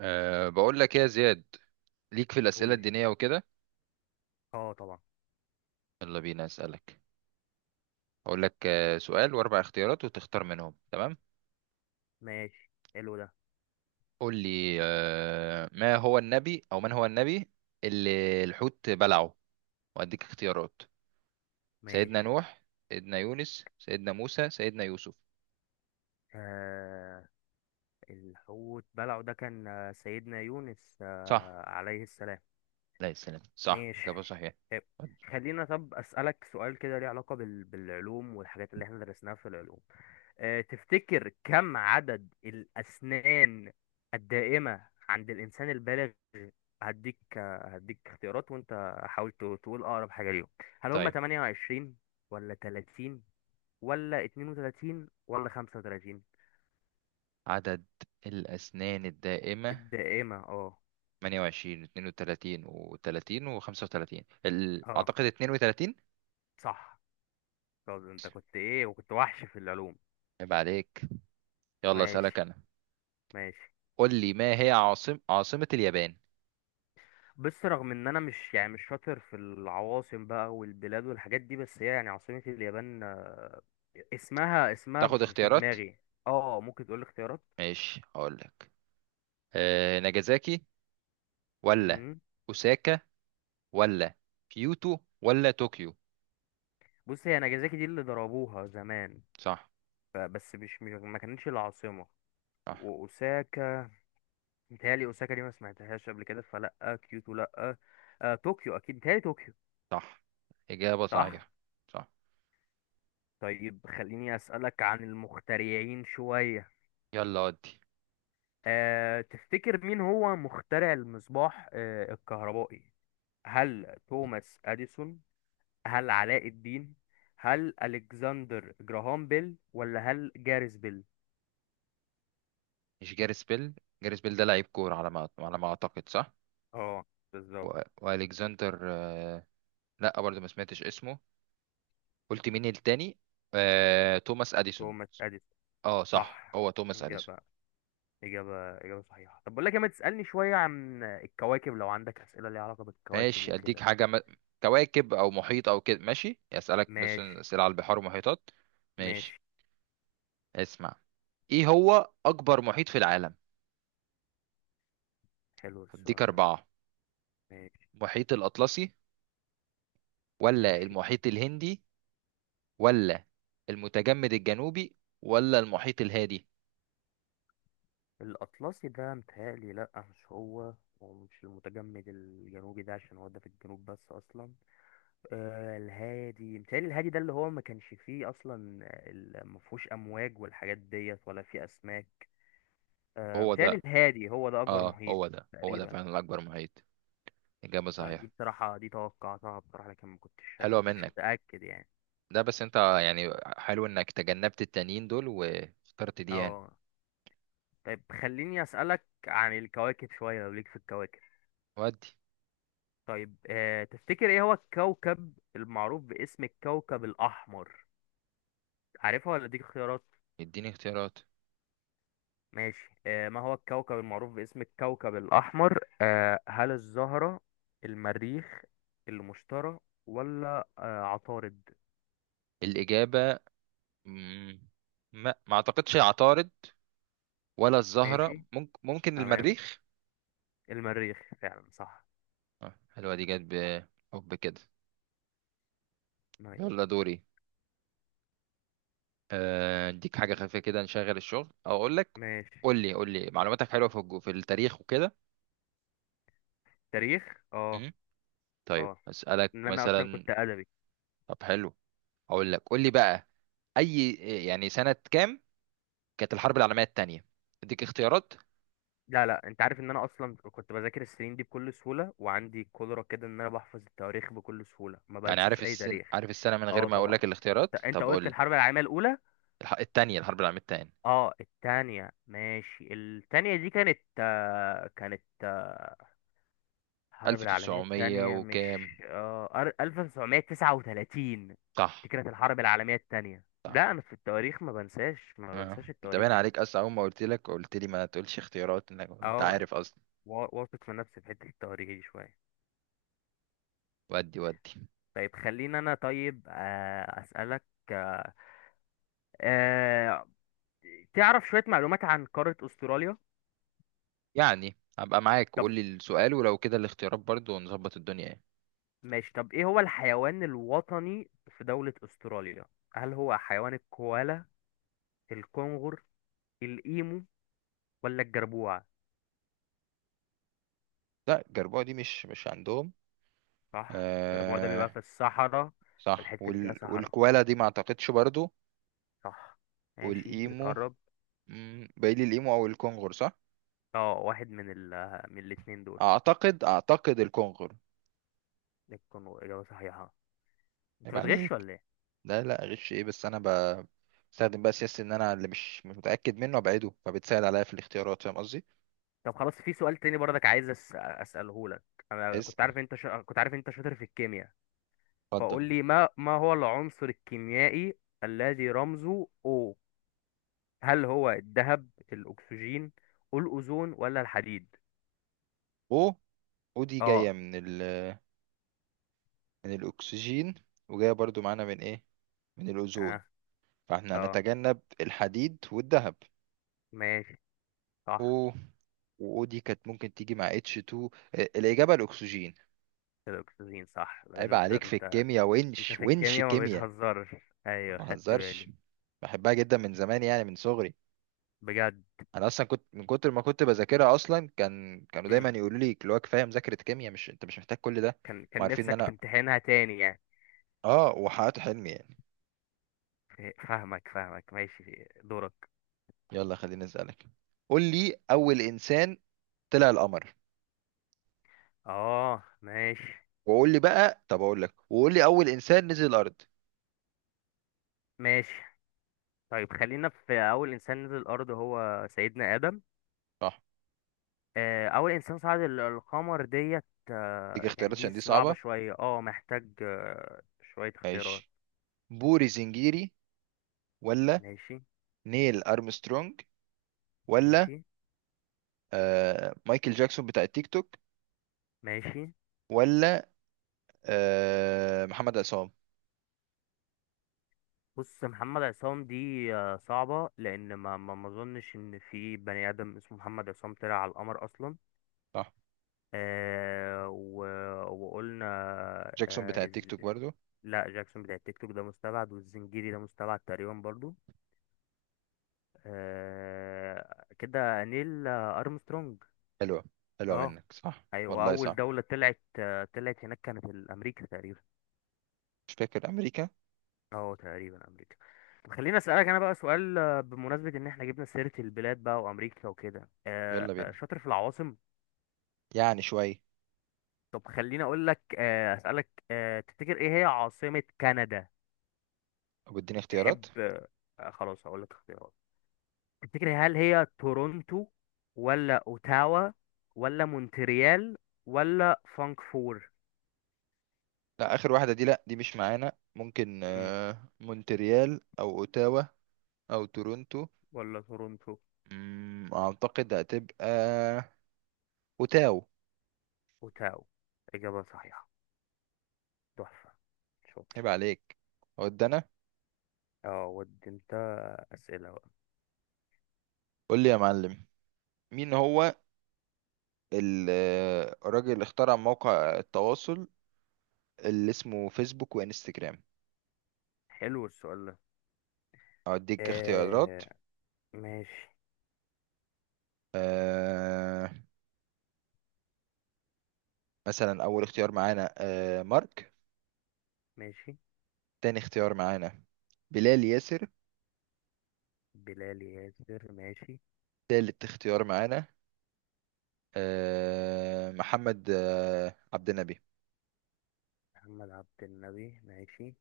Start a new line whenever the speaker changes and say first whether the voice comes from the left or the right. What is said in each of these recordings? right: بقول لك ايه يا زياد، ليك في
left: قول
right: الأسئلة
left: لي.
right: الدينية وكده.
left: اه طبعا.
right: يلا بينا أسألك. هقول لك سؤال وأربع اختيارات وتختار منهم. تمام؟
left: ماشي، حلو ده.
right: قول لي، ما هو النبي، أو من هو النبي اللي الحوت بلعه، وأديك اختيارات. سيدنا
left: ماشي.
right: نوح، سيدنا يونس، سيدنا موسى، سيدنا يوسف؟
left: آه الحوت بلعه ده كان، سيدنا يونس،
right: صح.
left: عليه السلام.
right: لا السلام، صح،
left: ماشي.
right: إجابة صحيحة.
left: طيب، خلينا أسألك سؤال كده ليه علاقة بالعلوم والحاجات اللي احنا درسناها في العلوم. تفتكر كم عدد الأسنان الدائمة عند الإنسان البالغ؟ هديك اختيارات، وانت حاول تقول أقرب حاجة ليهم. هل هم
right: طيب،
left: 28 ولا 30 ولا 32 ولا 35؟
right: عدد الأسنان الدائمة
left: الدائمة، اه.
right: 28، 32 و30 و35؟
left: اه،
right: أعتقد 32.
left: صح. طب انت كنت ايه؟ وكنت وحش في العلوم.
right: عيب عليك. يلا اسألك
left: ماشي،
right: انا.
left: ماشي.
right: قول لي، ما هي عاصمة اليابان؟
left: بس رغم ان انا مش، يعني، مش شاطر في العواصم بقى والبلاد والحاجات دي، بس هي يعني عاصمة اليابان، اسمها
right: تاخد
left: في
right: اختيارات؟
left: دماغي. اه، ممكن تقول لي اختيارات.
right: ماشي، هقول لك. ناجازاكي، ولا
left: مم.
right: اوساكا، ولا كيوتو، ولا طوكيو؟
left: بص، هي ناجازاكي دي اللي ضربوها زمان.
right: صح.
left: بس مش ما كانتش العاصمة.
right: صح.
left: واوساكا، متهيألي أوساكا دي ما سمعتهاش قبل كده، فلأ. كيوتو لأ. طوكيو، أكيد متهيألي طوكيو.
right: صح، إجابة
left: صح.
right: صحيحة. صح.
left: طيب، خليني أسألك عن المخترعين شوية.
right: يلا، ودي.
left: تفتكر مين هو مخترع المصباح الكهربائي؟ هل توماس أديسون؟ هل علاء الدين؟ هل ألكسندر جراهام بيل ولا هل جاريس بيل؟
right: مش جاريس بيل. جاريس بيل ده لعيب كورة، على ما اعتقد، صح.
left: اه، بالظبط.
right: والكسندر لا برضه ما سمعتش اسمه. قلت مين التاني؟ توماس اديسون.
left: توماس أديسون،
right: اه صح،
left: صح.
right: هو توماس اديسون.
left: إجابة. إجابة صحيحة. طب بقول لك إيه، ما تسألني شوية عن الكواكب، لو عندك أسئلة ليها علاقة بالكواكب
right: ماشي، اديك
left: وكده.
right: حاجه، كواكب او محيط او كده. ماشي، اسالك مثلا
left: ماشي،
right: اسئله على البحار ومحيطات. ماشي.
left: ماشي.
right: اسمع، ايه هو اكبر محيط في العالم؟
left: حلو
right: هديك
left: السؤال ده.
right: اربعه.
left: ماشي،
right: المحيط الاطلسي، ولا
left: ماشي.
right: المحيط الهندي، ولا المتجمد الجنوبي، ولا المحيط الهادي؟
left: الأطلسي ده متهيألي لأ، مش هو. ومش المتجمد الجنوبي ده، عشان هو ده في الجنوب بس أصلا. الهادي، متهيألي الهادي ده اللي هو ما كانش فيه أصلا. ما فيهوش أمواج والحاجات ديت، ولا فيه أسماك.
right: هو
left: متهيألي
right: ده.
left: الهادي هو ده أكبر
right: اه
left: محيط.
right: هو ده،
left: تقريبا.
right: فعلا الاكبر محيط. اجابه
left: فدي
right: صحيحه.
left: بصراحة دي توقعتها بصراحة، لكن ما كنتش
right: حلوه
left: ما كنتش
right: منك
left: متأكد يعني.
right: ده، بس انت يعني. حلو انك تجنبت التانيين دول واخترت دي يعني.
left: اه. طيب، خليني أسألك عن الكواكب شوية لو ليك في الكواكب.
right: ودي.
left: طيب، تفتكر ايه هو الكوكب المعروف باسم الكوكب الأحمر؟ عارفها ولا اديك خيارات؟
right: اديني اختيارات.
left: ماشي. ما هو الكوكب المعروف باسم الكوكب الأحمر؟ هل الزهرة؟ المريخ؟ المشتري؟ ولا عطارد؟
right: الإجابة، مم. ما اعتقدش العطارد، ولا الزهرة،
left: ماشي،
right: ممكن ممكن
left: تمام.
right: المريخ.
left: المريخ فعلا، صح.
right: حلوة دي جت. بحب كده.
left: ماشي.
right: يلا دوري. اديك حاجة خفيفة كده نشغل الشغل، او اقول لك.
left: ماشي.
right: قول لي، قول لي، معلوماتك حلوة في في التاريخ وكده؟
left: تاريخ، اه.
right: مم. طيب،
left: اه،
right: اسألك
left: ان انا اصلا
right: مثلا.
left: كنت ادبي.
right: طب حلو، اقول لك. قول لي بقى، اي، يعني سنة كام كانت الحرب العالمية التانية؟ اديك اختيارات.
left: لا، لا، انت عارف ان انا اصلا كنت بذاكر السنين دي بكل سهوله، وعندي قدره كده ان انا بحفظ التواريخ بكل سهوله، ما
right: يعني
left: بنساش اي تاريخ.
right: عارف السنة، من غير
left: اه
right: ما اقول
left: طبعا.
right: لك
left: انت
right: الاختيارات؟
left: انت
right: طب قول
left: قلت
right: لي،
left: الحرب العالميه الاولى.
right: الح- التانية الحرب العالمية التانية
left: اه، التانية. ماشي، التانية. دي كانت، كانت الحرب العالميه
right: 1900
left: التانية، مش
right: وكام؟
left: اه 1939. دي
right: صح.
left: كانت الحرب العالميه التانية.
right: صح.
left: لا، انا في التواريخ ما بنساش ما
right: اه
left: بنساش
right: انت باين
left: التواريخ.
right: عليك اصلا، اول ما قلت لك قلت لي ما تقولش اختيارات، انك انت
left: اه.
right: عارف اصلا.
left: واثق من نفسي في حته التواريخ دي شويه.
right: ودي
left: طيب، خليني انا، طيب آه، اسالك آه، آه، تعرف شويه معلومات عن قاره استراليا.
right: يعني هبقى معاك
left: طب
right: وقول لي السؤال، ولو كده الاختيارات برضو ونظبط الدنيا يعني.
left: ماشي. طب، ايه هو الحيوان الوطني في دوله استراليا؟ هل هو حيوان الكوالا؟ الكنغر؟ الايمو؟ ولا الجربوع؟
right: لا الجربوع دي مش عندهم.
left: صح، الجربوع ده
right: آه
left: بيبقى في الصحراء، في
right: صح،
left: الحته اللي فيها صحراء.
right: والكوالا دي ما اعتقدش برضو.
left: صح، ماشي،
right: والايمو.
left: بتقرب.
right: باقي لي الايمو او الكونغر، صح.
left: اه، واحد من من الاتنين دول.
right: اعتقد الكونغر.
left: الكنغر، اجابه صحيحه. انت
right: يبقى
left: بتغش
right: عليك.
left: ولا إيه؟
right: لا، لا، غش ايه، بس انا بستخدم بقى سياسة ان انا اللي مش متأكد منه ابعده، فبتسهل عليا في الاختيارات، فاهم قصدي؟
left: طب خلاص، في سؤال تاني برضك عايز اساله لك. انا
right: بس
left: كنت عارف انت شاطر في الكيمياء.
right: اتفضل.
left: فقول لي، ما هو العنصر الكيميائي الذي رمزه O؟ هل هو الذهب؟ الاكسجين؟ الاوزون؟ ولا الحديد؟
right: او، دي جاية
left: اه.
right: من من الاكسجين، وجاية برضو معانا من ايه، من الاوزون،
left: اه.
right: فاحنا
left: اه،
right: هنتجنب الحديد والذهب.
left: ماشي، صح.
right: او، و دي كانت ممكن تيجي مع اتش 2. الاجابة الاكسجين.
left: الاكسجين، صح. لا،
right: عيب
left: ده انت،
right: عليك في
left: انت.
right: الكيمياء،
left: انت
right: ونش
left: في
right: ونش
left: الكيمياء ما
right: كيمياء.
left: بتهزرش.
right: ما
left: ايوه، خدت
right: بهزرش،
left: بالي.
right: بحبها جدا من زمان يعني من صغري.
left: بجد.
right: انا اصلا كنت من كتر ما كنت بذاكرها اصلا، كانوا دايما
left: مم.
right: يقولوا لي اللي هو كفايه مذاكره كيمياء، مش انت مش محتاج كل ده.
left: كان
right: ما
left: كان
right: عارفين ان
left: نفسك
right: انا.
left: تمتحنها تاني يعني.
right: اه وحققت حلمي يعني.
left: فاهمك، فاهمك، ماشي، دورك.
right: يلا، خليني اسالك. قول لي، اول انسان طلع القمر،
left: اه. ماشي،
right: وقول لي بقى، طب اقول لك، وقول لي اول انسان نزل الارض.
left: ماشي. طيب، خلينا في اول انسان نزل الارض، هو سيدنا ادم.
right: صح.
left: اول انسان صعد القمر ديت،
right: دي
left: يعني
right: اختيارات
left: دي
right: عشان دي
left: صعبة
right: صعبه.
left: شوية، اه محتاج شوية اختيارات.
right: ماشي، بوري زنجيري، ولا
left: ماشي،
right: نيل ارمسترونج، ولا
left: ماشي،
right: مايكل جاكسون بتاع التيك توك،
left: ماشي.
right: ولا محمد عصام؟
left: بص، محمد عصام دي، صعبة لأن ما أظنش إن في بني آدم اسمه محمد عصام طلع على القمر أصلا.
right: صح.
left: آه و... وقلنا.
right: جاكسون بتاع
left: آه
right: التيك
left: إز...
right: توك برضو.
left: لا، جاكسون بتاع التيك توك ده مستبعد، والزنجيري ده مستبعد تقريبا برضو. كده نيل، أرمسترونج.
right: حلوة، حلوة
left: اه،
right: منك، صح
left: أيوة.
right: والله،
left: أول
right: صح.
left: دولة طلعت، طلعت هناك، كانت الأمريكا تقريبا.
right: مش فاكر أمريكا.
left: اه، تقريبا أمريكا. طب، خليني أسألك أنا بقى سؤال، بمناسبة إن إحنا جبنا سيرة البلاد بقى، وأمريكا وكده.
right: يلا بينا،
left: شاطر في العواصم.
right: يعني شوية.
left: طب، خليني أقول لك آه أسألك، تفتكر إيه هي عاصمة كندا؟
right: أو اديني
left: تحب؟
right: اختيارات.
left: خلاص، هقول لك اختيارات. تفتكر، هل هي تورونتو، ولا أوتاوا، ولا مونتريال، ولا فانكفور،
right: لا آخر واحدة دي لأ، دي مش معانا، ممكن مونتريال، أو أوتاوا، أو تورونتو.
left: ولا تورونتو؟
right: أعتقد هتبقى أوتاو.
left: وتاو، إجابة صحيحة. تحفة. شاطر.
right: عيب عليك. ود أنا.
left: اه، ودي انت. أسئلة بقى.
right: قول لي يا معلم، مين هو الراجل اللي اخترع موقع التواصل اللي اسمه فيسبوك وانستجرام؟
left: حلو السؤال ده.
right: أديك اختيارات.
left: آه ماشي.
right: آه مثلا، أول اختيار معانا مارك.
left: ماشي،
right: تاني اختيار معانا بلال ياسر.
left: بلال ياسر، ماشي،
right: تالت اختيار معانا محمد عبد النبي.
left: محمد عبد النبي، ماشي.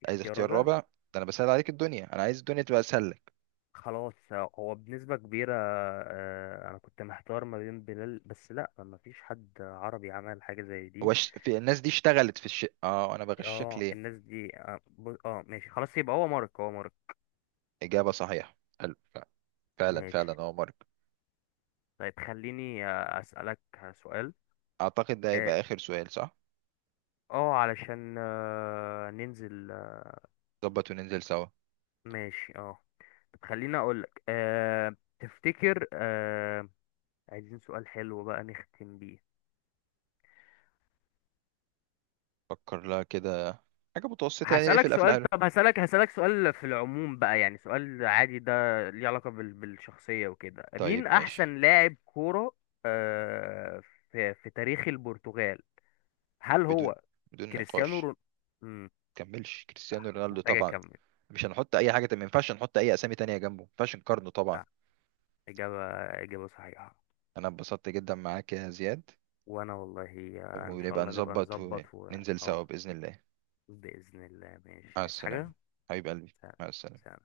left: في
right: عايز
left: اختيار
right: اختيار
left: رابع؟
right: رابع ده؟ انا بسهل عليك الدنيا، انا عايز الدنيا تبقى اسهل لك.
left: خلاص، هو بنسبة كبيرة. أنا كنت محتار ما بين بلال، بس لأ، مفيش حد عربي عمل حاجة زي
right: هو
left: دي.
right: في الناس دي اشتغلت في الشيء، اه انا بغشك
left: اه،
right: ليه؟
left: الناس دي، اه, ماشي خلاص، يبقى هو مارك، هو مارك.
right: اجابه صحيحه. حلو فعلا،
left: ماشي.
right: فعلا، اه مارك.
left: طيب، خليني أسألك سؤال،
right: اعتقد ده
left: آه،
right: هيبقى اخر سؤال، صح؟
left: اه علشان ننزل،
right: ظبط وننزل سوا.
left: ماشي، اه. طب، خليني اقولك تفتكر، عايزين سؤال حلو بقى نختم بيه.
right: فكر لها كده، حاجه متوسطه يعني
left: هسألك
right: نقفل قفله
left: سؤال.
right: حلوه.
left: طب، هسألك سؤال في العموم بقى، يعني سؤال عادي ده ليه علاقة بالشخصية وكده، مين
right: طيب ماشي،
left: أحسن لاعب كورة أه في تاريخ البرتغال؟ هل
right: بدون،
left: هو
right: بدون
left: كريستيانو
right: نقاش،
left: رون... مم،
right: كملش، كريستيانو
left: صح، مش
right: رونالدو
left: محتاج
right: طبعا.
left: أكمل.
right: مش هنحط اي حاجه، ما ينفعش نحط اي اسامي تانية جنبه، ما ينفعش نقارنه طبعا.
left: صح، إجابة إجابة صحيحة.
right: انا اتبسطت جدا معاك يا زياد.
left: وانا والله، ان شاء
right: ونبقى
left: الله نبقى
right: نظبط
left: نظبط و...
right: وننزل
left: اه،
right: سوا باذن الله.
left: بإذن الله. ماشي،
right: مع
left: عايز
right: السلامه،
left: حاجة.
right: حبيب قلبي،
left: سلام.
right: مع السلامه.
left: سلام.